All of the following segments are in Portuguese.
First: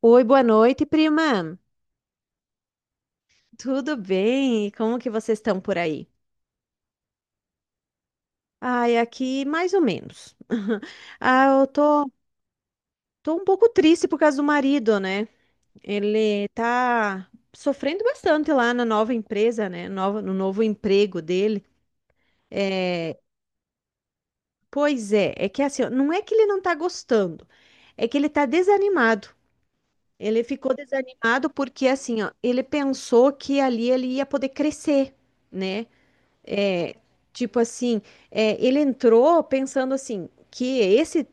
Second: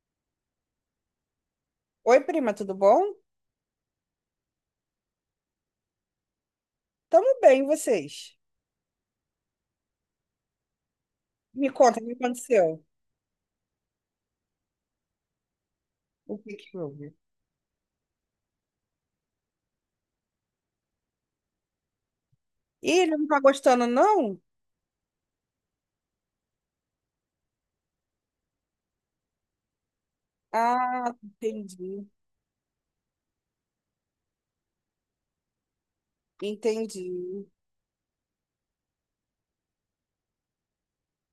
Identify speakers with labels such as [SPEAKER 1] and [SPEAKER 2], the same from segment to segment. [SPEAKER 1] Oi, boa noite, prima.
[SPEAKER 2] Oi, prima, tudo bom?
[SPEAKER 1] Tudo bem? E como que vocês estão por aí?
[SPEAKER 2] Tamo bem, e vocês?
[SPEAKER 1] Ai, aqui mais ou menos. Ah, eu
[SPEAKER 2] Me conta, o
[SPEAKER 1] tô,
[SPEAKER 2] que aconteceu?
[SPEAKER 1] tô um pouco triste por causa do marido, né?
[SPEAKER 2] O
[SPEAKER 1] Ele
[SPEAKER 2] que que houve?
[SPEAKER 1] tá sofrendo bastante lá na nova empresa, né? Nova, no novo emprego dele.
[SPEAKER 2] Ih, ele
[SPEAKER 1] É,
[SPEAKER 2] não tá gostando, não?
[SPEAKER 1] pois é, é que assim, ó, não é que ele não tá gostando, é que ele tá desanimado. Ele ficou
[SPEAKER 2] Ah,
[SPEAKER 1] desanimado porque
[SPEAKER 2] entendi,
[SPEAKER 1] assim, ó, ele pensou que ali ele ia poder crescer, né? É,
[SPEAKER 2] entendi.
[SPEAKER 1] tipo assim, é, ele entrou pensando assim que esse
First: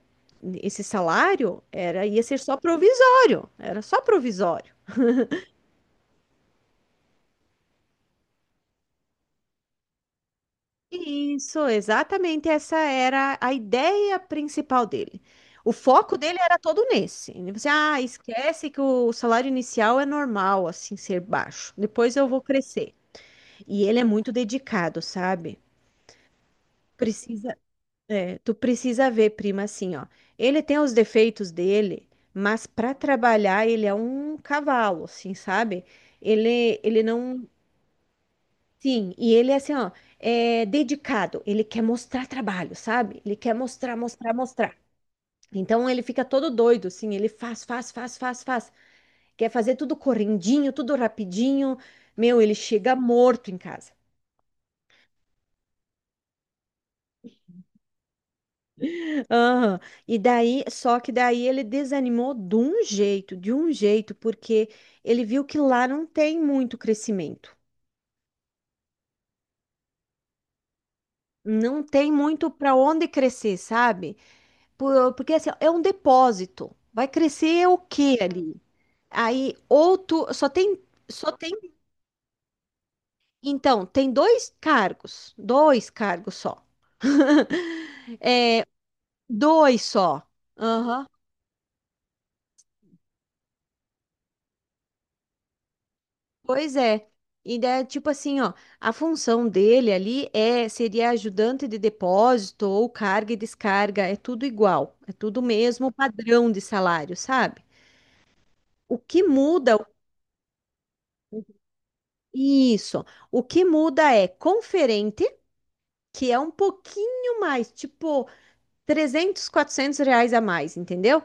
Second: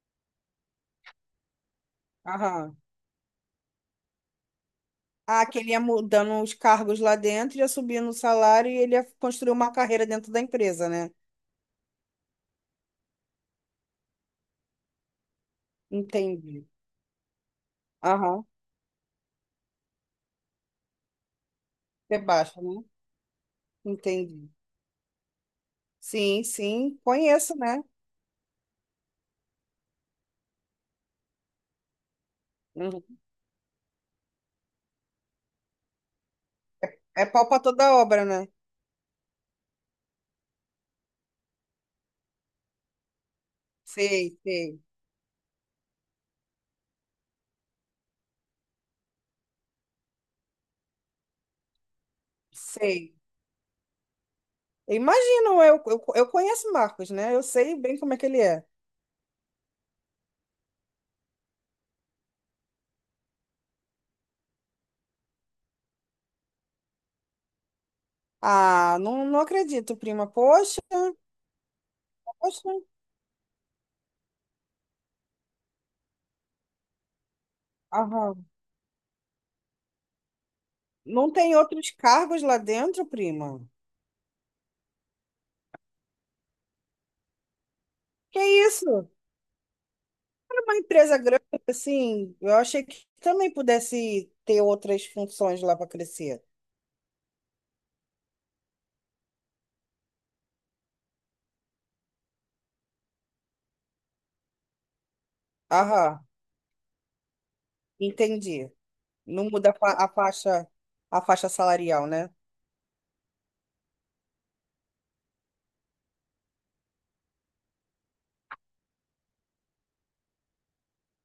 [SPEAKER 1] esse salário era ia ser só
[SPEAKER 2] Aham.
[SPEAKER 1] provisório, era só provisório.
[SPEAKER 2] Ah, que ele ia mudando os cargos lá dentro, ia subindo o salário e ele ia construir uma carreira dentro da empresa, né?
[SPEAKER 1] Isso, exatamente essa era a ideia principal dele. O foco dele era
[SPEAKER 2] Entendi.
[SPEAKER 1] todo nesse. Ele disse, ah,
[SPEAKER 2] Aham.
[SPEAKER 1] esquece que o salário inicial é normal, assim, ser baixo. Depois
[SPEAKER 2] Você
[SPEAKER 1] eu vou
[SPEAKER 2] baixa, né?
[SPEAKER 1] crescer. E ele é muito
[SPEAKER 2] Entendi.
[SPEAKER 1] dedicado, sabe?
[SPEAKER 2] Sim, conheço,
[SPEAKER 1] Precisa,
[SPEAKER 2] né?
[SPEAKER 1] é, tu precisa ver, prima, assim, ó. Ele tem os defeitos dele, mas para
[SPEAKER 2] Uhum.
[SPEAKER 1] trabalhar ele é um cavalo, assim, sabe? Ele
[SPEAKER 2] É
[SPEAKER 1] não.
[SPEAKER 2] pau pra toda obra, né?
[SPEAKER 1] Sim, e ele é assim, ó, é dedicado. Ele quer mostrar trabalho, sabe? Ele quer mostrar, mostrar,
[SPEAKER 2] Sei,
[SPEAKER 1] mostrar.
[SPEAKER 2] sei,
[SPEAKER 1] Então ele fica todo doido, assim, ele faz, faz, faz, faz, faz. Quer fazer tudo correndinho, tudo rapidinho. Meu, ele chega
[SPEAKER 2] sei.
[SPEAKER 1] morto em casa.
[SPEAKER 2] Eu imagino, eu conheço o Marcos, né? Eu sei bem como é que ele é.
[SPEAKER 1] Aham. E daí, só que daí ele desanimou de um jeito, porque ele viu que lá não tem muito crescimento.
[SPEAKER 2] Ah, não, não acredito, prima. Poxa,
[SPEAKER 1] Não tem muito
[SPEAKER 2] poxa.
[SPEAKER 1] para onde crescer, sabe? Porque assim, ó, é um depósito. Vai crescer o quê
[SPEAKER 2] Aham.
[SPEAKER 1] ali? Aí ou tu só tem
[SPEAKER 2] Não
[SPEAKER 1] só tem,
[SPEAKER 2] tem outros cargos lá dentro, prima?
[SPEAKER 1] então, tem dois cargos só.
[SPEAKER 2] Que
[SPEAKER 1] É,
[SPEAKER 2] isso?
[SPEAKER 1] dois só.
[SPEAKER 2] Era uma empresa grande, assim, eu achei que também pudesse ter outras funções lá para crescer.
[SPEAKER 1] Pois é. E daí, tipo assim, ó, a função dele ali seria ajudante de depósito ou carga e descarga, é tudo igual, é tudo o mesmo
[SPEAKER 2] Aham,
[SPEAKER 1] padrão de salário, sabe?
[SPEAKER 2] entendi.
[SPEAKER 1] O que
[SPEAKER 2] Não muda
[SPEAKER 1] muda,
[SPEAKER 2] a faixa, a faixa salarial, né?
[SPEAKER 1] isso, o que muda é conferente, que é um pouquinho mais, tipo 300, 400 reais a mais, entendeu?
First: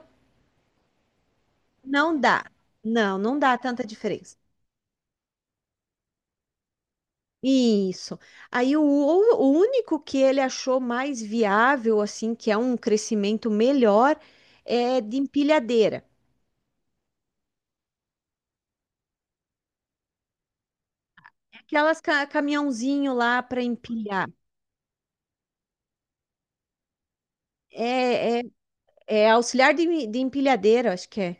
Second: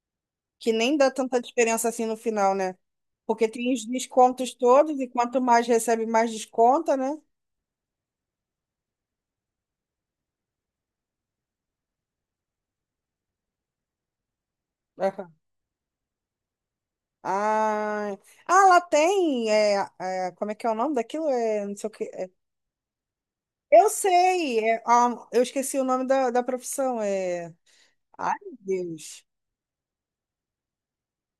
[SPEAKER 2] Que nem dá tanta diferença assim no
[SPEAKER 1] Não dá,
[SPEAKER 2] final, né?
[SPEAKER 1] não, não
[SPEAKER 2] Porque
[SPEAKER 1] dá
[SPEAKER 2] tem os
[SPEAKER 1] tanta diferença.
[SPEAKER 2] descontos todos, e quanto mais recebe, mais desconta, né?
[SPEAKER 1] Isso. Aí o único que ele achou mais viável, assim, que é um crescimento melhor, é de
[SPEAKER 2] Aham.
[SPEAKER 1] empilhadeira.
[SPEAKER 2] Ah, ah, lá tem. É, como é que é o nome daquilo? É, não sei o
[SPEAKER 1] Aquelas
[SPEAKER 2] que.
[SPEAKER 1] caminhãozinho lá para
[SPEAKER 2] Eu
[SPEAKER 1] empilhar.
[SPEAKER 2] sei. Eu esqueci o nome da profissão. Ai,
[SPEAKER 1] É, é,
[SPEAKER 2] meu Deus.
[SPEAKER 1] é auxiliar de empilhadeira, acho que é.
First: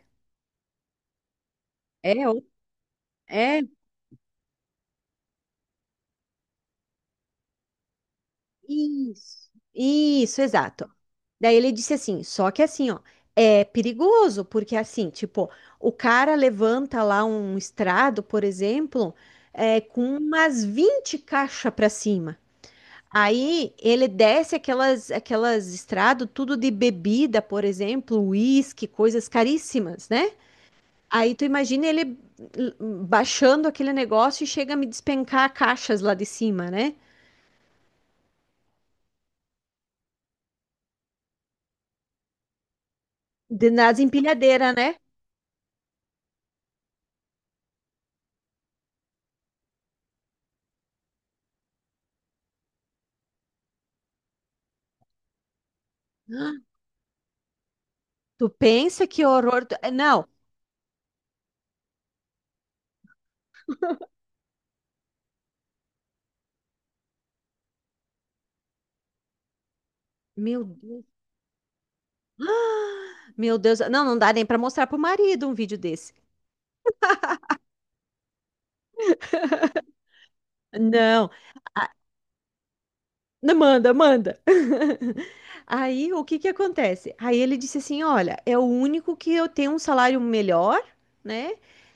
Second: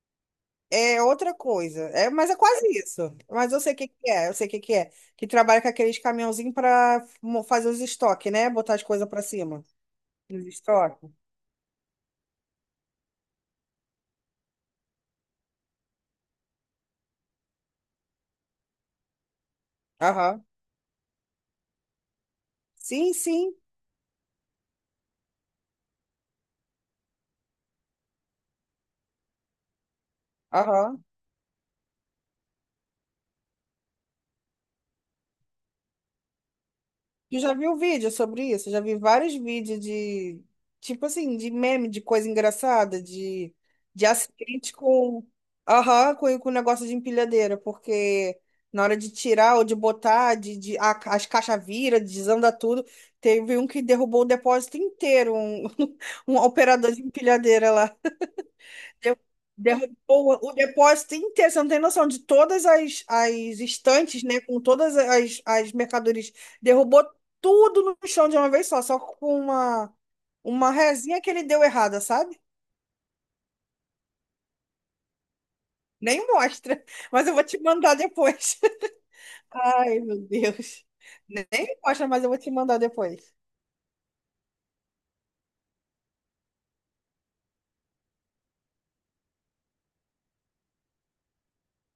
[SPEAKER 2] É outra coisa. É,
[SPEAKER 1] É,
[SPEAKER 2] mas é
[SPEAKER 1] ou-
[SPEAKER 2] quase isso.
[SPEAKER 1] é
[SPEAKER 2] Eu sei o que que é. Que trabalha com aqueles caminhãozinhos para fazer os estoques, né? Botar as coisas para
[SPEAKER 1] Isso,
[SPEAKER 2] cima.
[SPEAKER 1] isso,
[SPEAKER 2] Os
[SPEAKER 1] exato.
[SPEAKER 2] estoques.
[SPEAKER 1] Daí ele disse assim, só que assim, ó, é perigoso, porque assim, tipo, o cara levanta lá um estrado, por exemplo, com
[SPEAKER 2] Aham.
[SPEAKER 1] umas 20 caixas pra cima.
[SPEAKER 2] Sim.
[SPEAKER 1] Aí ele desce aquelas estradas, tudo de bebida, por exemplo, uísque, coisas caríssimas, né?
[SPEAKER 2] Aham.
[SPEAKER 1] Aí tu imagina ele l- baixando aquele negócio e chega a me despencar caixas lá de cima, né?
[SPEAKER 2] Eu já vi um vídeo sobre isso, já vi vários vídeos de tipo assim, de meme, de coisa engraçada, de,
[SPEAKER 1] Nas
[SPEAKER 2] de acidente
[SPEAKER 1] empilhadeiras, né?
[SPEAKER 2] com, aham, com negócio de empilhadeira, porque na hora de tirar ou de botar, as caixas viram, desanda tudo. Teve um que derrubou o depósito inteiro, um, um operador de empilhadeira lá
[SPEAKER 1] Tu pensa
[SPEAKER 2] deu
[SPEAKER 1] que horror. Não,
[SPEAKER 2] derrubou o depósito inteiro. Você não tem noção de todas as estantes, né? Com todas as mercadorias. Derrubou tudo no chão de uma vez só, só com uma,
[SPEAKER 1] meu
[SPEAKER 2] uma
[SPEAKER 1] Deus,
[SPEAKER 2] rezinha que ele deu errada, sabe?
[SPEAKER 1] meu Deus. Não, não dá nem pra mostrar pro marido um vídeo desse.
[SPEAKER 2] Nem mostra, mas eu vou te mandar depois. Ai, meu Deus.
[SPEAKER 1] Não,
[SPEAKER 2] Nem mostra, mas eu vou te mandar depois.
[SPEAKER 1] não manda, manda. Aí o que que acontece? Aí ele disse assim: Olha, é o único que eu tenho um salário melhor, né?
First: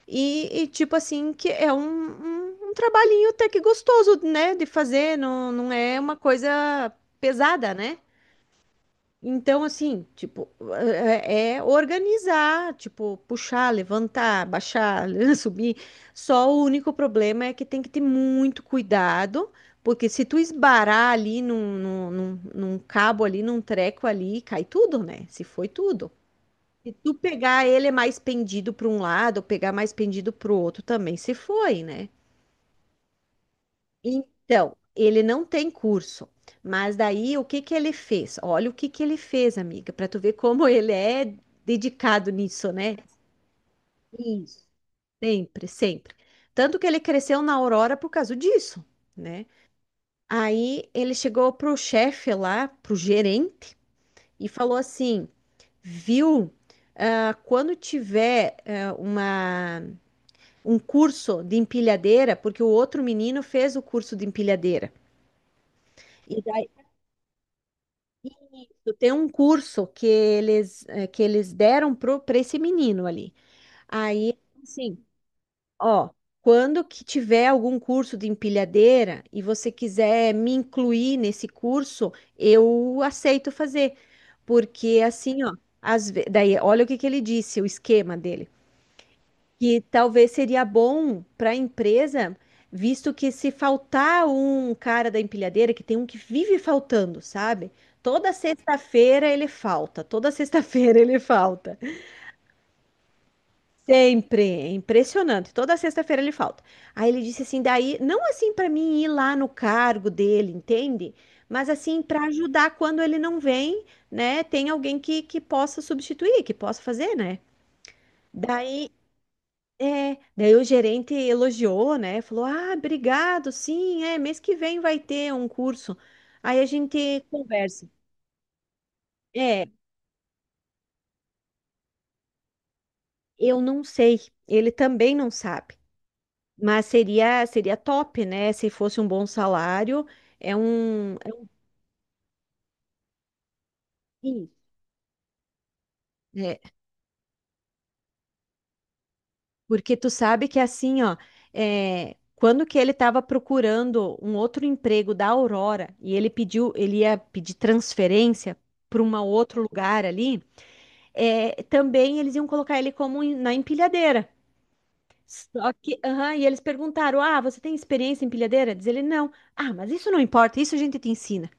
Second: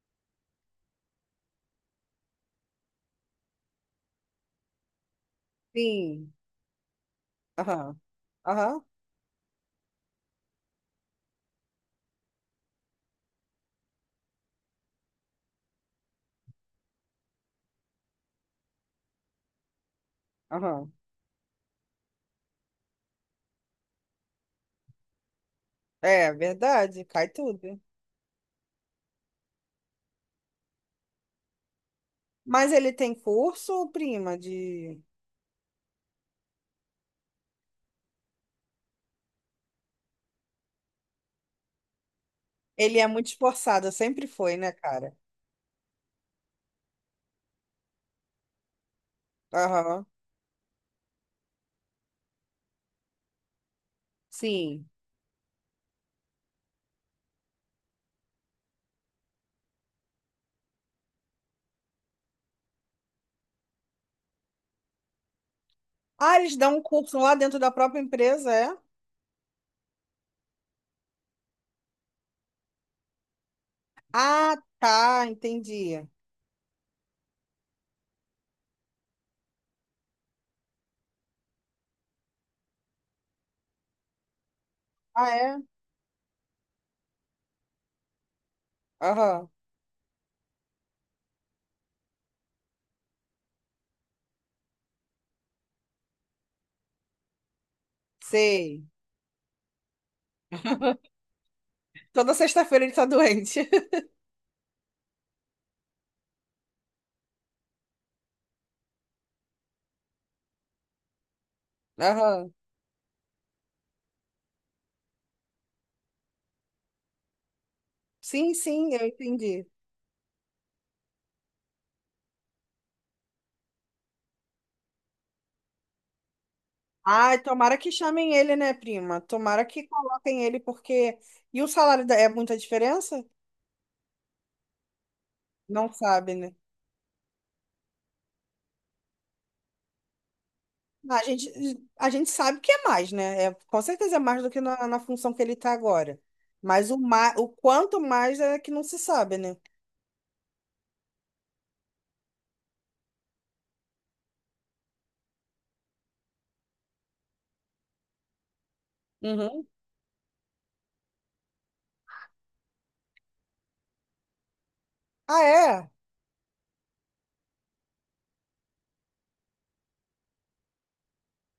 [SPEAKER 1] E, tipo assim, que é um trabalhinho até que gostoso, né? De fazer, não, não é uma
[SPEAKER 2] Sim.
[SPEAKER 1] coisa pesada, né?
[SPEAKER 2] Aham. Aham.
[SPEAKER 1] Então, assim, tipo, é organizar, tipo, puxar, levantar, baixar, subir. Só o único problema é que tem que ter muito cuidado, porque se tu
[SPEAKER 2] Aham.
[SPEAKER 1] esbarar ali num cabo ali, num treco ali, cai tudo, né? Se foi tudo.
[SPEAKER 2] É
[SPEAKER 1] Se
[SPEAKER 2] verdade,
[SPEAKER 1] tu
[SPEAKER 2] cai
[SPEAKER 1] pegar
[SPEAKER 2] tudo.
[SPEAKER 1] ele mais pendido para um lado, ou pegar mais pendido para o outro também, se foi, né?
[SPEAKER 2] Mas ele tem curso, prima,
[SPEAKER 1] Então,
[SPEAKER 2] de.
[SPEAKER 1] ele não tem curso, mas daí o que que ele fez? Olha o que que ele fez, amiga, para tu ver como ele é dedicado nisso, né?
[SPEAKER 2] Ele é muito esforçado, sempre foi,
[SPEAKER 1] Isso.
[SPEAKER 2] né, cara?
[SPEAKER 1] Sempre, sempre. Tanto que ele cresceu na Aurora por causa disso, né?
[SPEAKER 2] Aham.
[SPEAKER 1] Aí ele chegou pro chefe lá, pro gerente, e falou
[SPEAKER 2] Sim.
[SPEAKER 1] assim: viu, ah, quando tiver um curso de empilhadeira, porque o outro menino fez o curso de empilhadeira.
[SPEAKER 2] Ah, eles dão um curso lá dentro da própria empresa, é?
[SPEAKER 1] Tem um curso que eles deram para esse menino ali. Aí,
[SPEAKER 2] Ah,
[SPEAKER 1] assim,
[SPEAKER 2] tá, entendi.
[SPEAKER 1] ó, quando que tiver algum curso de empilhadeira e você quiser me incluir nesse curso, eu aceito fazer. Porque
[SPEAKER 2] Ah,
[SPEAKER 1] assim, ó,
[SPEAKER 2] é?
[SPEAKER 1] daí, olha o que que ele disse, o esquema dele
[SPEAKER 2] Aham.
[SPEAKER 1] que talvez seria bom para a empresa, visto que se faltar um cara da empilhadeira, que tem um que vive faltando, sabe? Toda
[SPEAKER 2] Sei.
[SPEAKER 1] sexta-feira ele falta, toda sexta-feira ele falta.
[SPEAKER 2] Toda sexta-feira ele tá doente.
[SPEAKER 1] Sempre, é impressionante. Toda sexta-feira ele falta. Aí ele disse assim, daí, não assim para mim ir lá no cargo dele, entende? Mas assim para
[SPEAKER 2] Aham.
[SPEAKER 1] ajudar quando ele não vem, né? Tem alguém que possa substituir, que possa fazer, né?
[SPEAKER 2] Sim,
[SPEAKER 1] Daí
[SPEAKER 2] sim, eu entendi.
[SPEAKER 1] Daí o gerente elogiou, né? Falou: Ah, obrigado, sim, é, mês que vem vai ter um curso. Aí a gente
[SPEAKER 2] Ai, tomara
[SPEAKER 1] conversa.
[SPEAKER 2] que chamem ele, né, prima? Tomara
[SPEAKER 1] É,
[SPEAKER 2] que coloquem ele, porque. E o é muita diferença?
[SPEAKER 1] eu não sei, ele também não sabe,
[SPEAKER 2] Não sabe, né?
[SPEAKER 1] mas seria top, né? Se fosse um bom salário, é um,
[SPEAKER 2] A
[SPEAKER 1] é um
[SPEAKER 2] gente, a gente sabe que é mais, né? É, com certeza é mais
[SPEAKER 1] sim,
[SPEAKER 2] do que na, na função que ele está agora.
[SPEAKER 1] né?
[SPEAKER 2] Mas o quanto mais é que não se sabe, né?
[SPEAKER 1] Porque tu sabe que assim, ó, quando que ele estava procurando um outro emprego da Aurora e ele ia pedir transferência para um outro
[SPEAKER 2] Uhum.
[SPEAKER 1] lugar ali. Também eles iam colocar ele como na empilhadeira.
[SPEAKER 2] Ah,
[SPEAKER 1] Só
[SPEAKER 2] é?
[SPEAKER 1] que, aham, e eles perguntaram: Ah, você tem experiência em empilhadeira? Diz ele: Não. Ah, mas isso não importa, isso a gente te ensina.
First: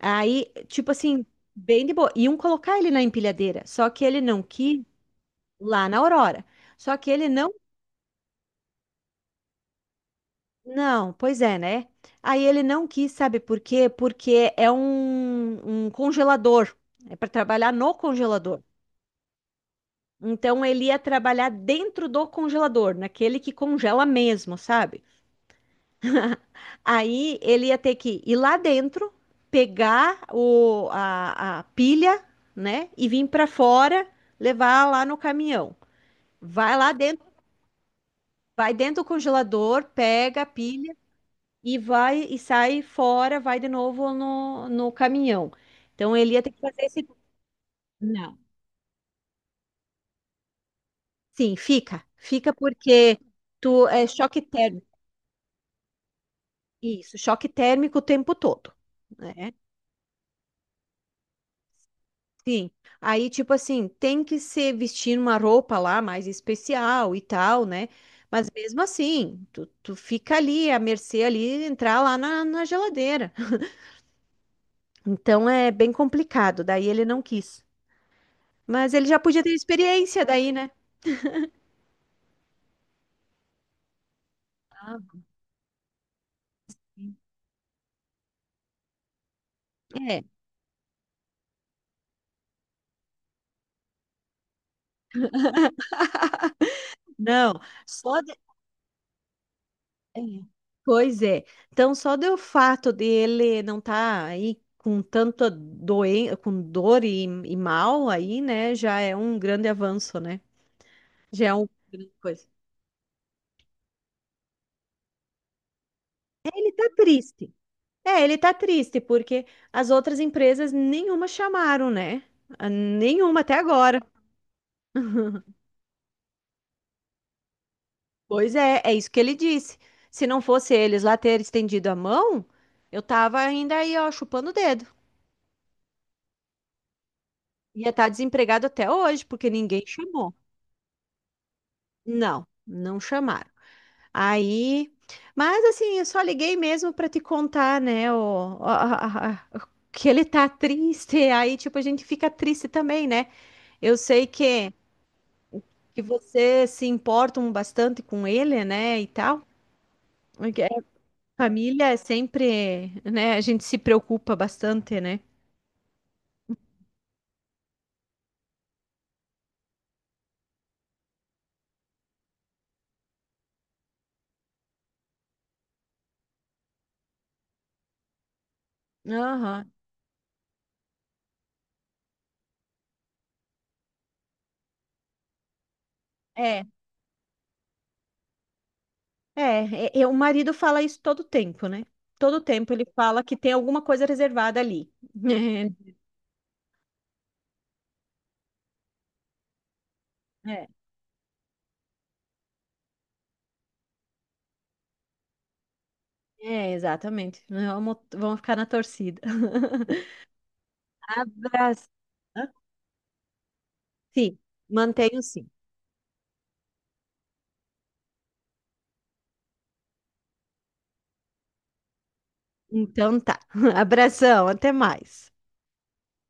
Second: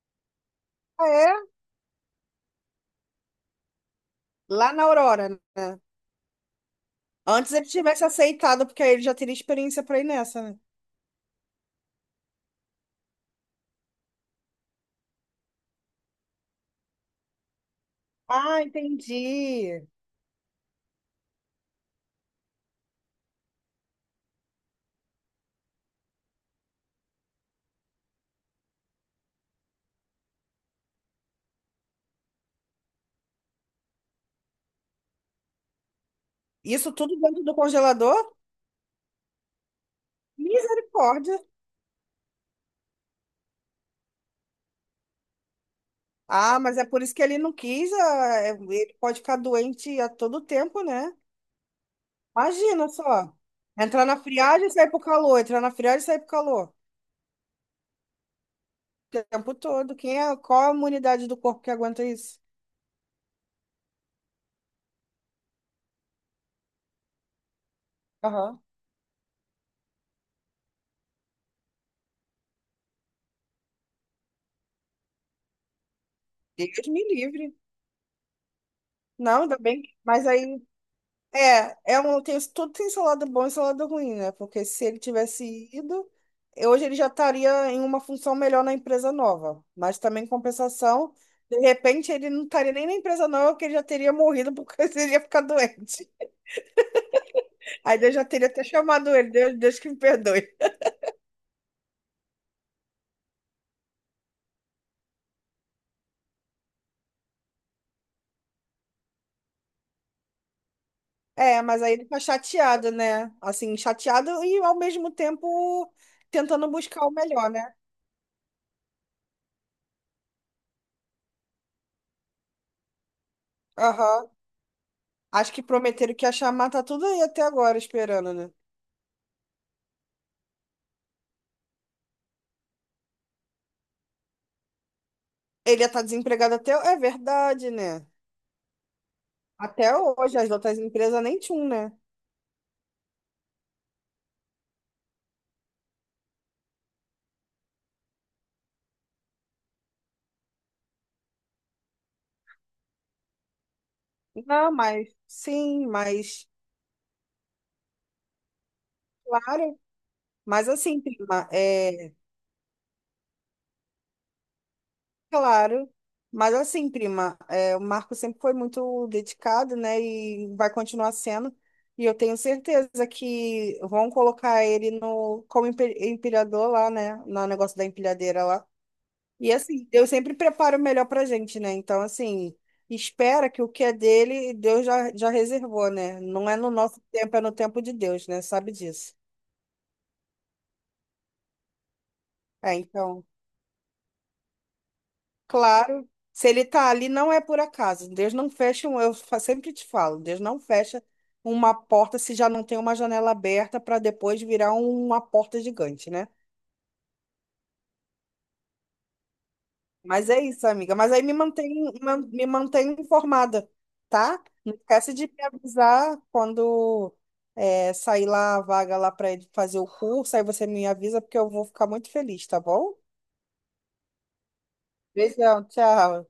[SPEAKER 1] Aí, tipo
[SPEAKER 2] Ah,
[SPEAKER 1] assim,
[SPEAKER 2] é?
[SPEAKER 1] bem de boa. Iam colocar ele na empilhadeira, só que ele não
[SPEAKER 2] Lá
[SPEAKER 1] quis
[SPEAKER 2] na Aurora, né?
[SPEAKER 1] lá na Aurora. Só que ele não.
[SPEAKER 2] Antes ele tivesse aceitado, porque aí ele já teria experiência para ir nessa, né?
[SPEAKER 1] Não, pois é, né? Aí ele não quis, sabe por quê? Porque é um congelador. É para trabalhar no
[SPEAKER 2] Ah,
[SPEAKER 1] congelador.
[SPEAKER 2] entendi.
[SPEAKER 1] Então ele ia trabalhar dentro do congelador, naquele que congela mesmo, sabe? Aí ele ia ter que ir lá dentro, pegar a pilha, né? E vir para fora, levar lá no caminhão. Vai lá
[SPEAKER 2] Isso tudo
[SPEAKER 1] dentro,
[SPEAKER 2] dentro do congelador?
[SPEAKER 1] vai dentro do congelador, pega a pilha
[SPEAKER 2] Misericórdia.
[SPEAKER 1] e vai e sai fora, vai de novo no caminhão. Então ele ia ter
[SPEAKER 2] Ah,
[SPEAKER 1] que
[SPEAKER 2] mas
[SPEAKER 1] fazer
[SPEAKER 2] é por
[SPEAKER 1] esse.
[SPEAKER 2] isso que ele não quis.
[SPEAKER 1] Não.
[SPEAKER 2] Ele pode ficar doente a todo tempo, né?
[SPEAKER 1] Sim, fica. Fica
[SPEAKER 2] Imagina
[SPEAKER 1] porque
[SPEAKER 2] só.
[SPEAKER 1] tu
[SPEAKER 2] Entrar
[SPEAKER 1] é
[SPEAKER 2] na
[SPEAKER 1] choque
[SPEAKER 2] friagem e sair
[SPEAKER 1] térmico.
[SPEAKER 2] pro calor, entrar na friagem e sair pro calor.
[SPEAKER 1] Isso, choque térmico o tempo todo,
[SPEAKER 2] O
[SPEAKER 1] né?
[SPEAKER 2] tempo todo. Quem é, qual a imunidade do corpo que aguenta isso?
[SPEAKER 1] Sim. Aí, tipo assim, tem que ser vestir uma roupa lá mais especial e tal, né? Mas
[SPEAKER 2] Aham.
[SPEAKER 1] mesmo assim, tu fica ali à mercê ali, entrar lá na geladeira. Então é bem complicado,
[SPEAKER 2] Deus
[SPEAKER 1] daí ele
[SPEAKER 2] me
[SPEAKER 1] não
[SPEAKER 2] livre.
[SPEAKER 1] quis. Mas ele já podia
[SPEAKER 2] Não,
[SPEAKER 1] ter
[SPEAKER 2] ainda bem.
[SPEAKER 1] experiência
[SPEAKER 2] Mas
[SPEAKER 1] daí,
[SPEAKER 2] aí,
[SPEAKER 1] né?
[SPEAKER 2] é um, tudo tem seu lado bom e seu lado ruim, né? Porque se
[SPEAKER 1] Ah.
[SPEAKER 2] ele tivesse ido, hoje ele já estaria em uma função melhor na empresa nova. Mas
[SPEAKER 1] É,
[SPEAKER 2] também, em compensação, de repente ele não estaria nem na empresa nova, porque ele já teria morrido porque ele ia ficar doente.
[SPEAKER 1] não.
[SPEAKER 2] Aí Deus
[SPEAKER 1] Só
[SPEAKER 2] já teria até chamado ele. Deus que me
[SPEAKER 1] é.
[SPEAKER 2] perdoe.
[SPEAKER 1] Pois é. Então, só do fato de ele não estar aí com tanta doen com dor e mal aí, né, já é um grande avanço, né? Já é
[SPEAKER 2] É,
[SPEAKER 1] uma
[SPEAKER 2] mas aí ele
[SPEAKER 1] grande
[SPEAKER 2] tá
[SPEAKER 1] coisa.
[SPEAKER 2] chateado, né? Assim, chateado e ao mesmo tempo tentando
[SPEAKER 1] Ele tá
[SPEAKER 2] buscar o melhor,
[SPEAKER 1] triste.
[SPEAKER 2] né?
[SPEAKER 1] É, ele tá triste porque as outras empresas nenhuma chamaram, né? A Nenhuma até agora.
[SPEAKER 2] Aham. Acho que prometeram que ia chamar, tá tudo aí até agora esperando, né?
[SPEAKER 1] Pois é, é isso que ele disse. Se não fosse eles lá ter estendido a mão, eu tava ainda aí, ó, chupando o dedo.
[SPEAKER 2] Ele ia estar desempregado até. É verdade,
[SPEAKER 1] Ia
[SPEAKER 2] né?
[SPEAKER 1] estar desempregado até hoje, porque ninguém
[SPEAKER 2] Até
[SPEAKER 1] chamou.
[SPEAKER 2] hoje, as outras empresas nem tinham, né?
[SPEAKER 1] Não, não chamaram. Aí, mas assim, eu só liguei mesmo para te contar, né, o, a- que ele tá triste. Aí, tipo, a gente fica triste também, né? Eu sei
[SPEAKER 2] Não,
[SPEAKER 1] que,
[SPEAKER 2] mas sim,
[SPEAKER 1] que
[SPEAKER 2] mas
[SPEAKER 1] vocês se importam bastante com ele, né, e tal.
[SPEAKER 2] claro.
[SPEAKER 1] Porque
[SPEAKER 2] Mas
[SPEAKER 1] a
[SPEAKER 2] assim, prima,
[SPEAKER 1] família é
[SPEAKER 2] é.
[SPEAKER 1] sempre, né, a gente se preocupa bastante, né?
[SPEAKER 2] Claro, mas assim, prima, é, o Marco sempre foi muito dedicado, né? E vai continuar sendo. E eu tenho certeza que vão colocar ele no como empilhador lá, né? No negócio da empilhadeira lá. E
[SPEAKER 1] Aham,
[SPEAKER 2] assim, Deus sempre prepara o melhor pra gente, né? Então, assim, espera que o que é dele, Deus já reservou, né? Não é
[SPEAKER 1] É,
[SPEAKER 2] no nosso tempo, é no tempo de Deus, né? Sabe disso.
[SPEAKER 1] é, o marido fala isso todo tempo, né? Todo tempo
[SPEAKER 2] É,
[SPEAKER 1] ele fala
[SPEAKER 2] então.
[SPEAKER 1] que tem alguma coisa reservada ali.
[SPEAKER 2] Claro, se ele está ali, não é por acaso. Deus não fecha, um- eu fa- sempre te falo, Deus não fecha uma porta se já não tem uma janela aberta para depois virar uma porta gigante, né?
[SPEAKER 1] É, exatamente. Vamos, vamos ficar na torcida.
[SPEAKER 2] Mas é isso, amiga. Mas aí me
[SPEAKER 1] Abraço.
[SPEAKER 2] mantém, me
[SPEAKER 1] Hã?
[SPEAKER 2] mantém informada,
[SPEAKER 1] Sim,
[SPEAKER 2] tá? Não esquece
[SPEAKER 1] mantenho
[SPEAKER 2] de me
[SPEAKER 1] sim.
[SPEAKER 2] avisar quando sair lá a vaga lá para ele fazer o curso. Aí você me avisa, porque eu vou ficar muito feliz, tá bom?
[SPEAKER 1] Então tá. Abração, até mais.
[SPEAKER 2] Beijão, tchau.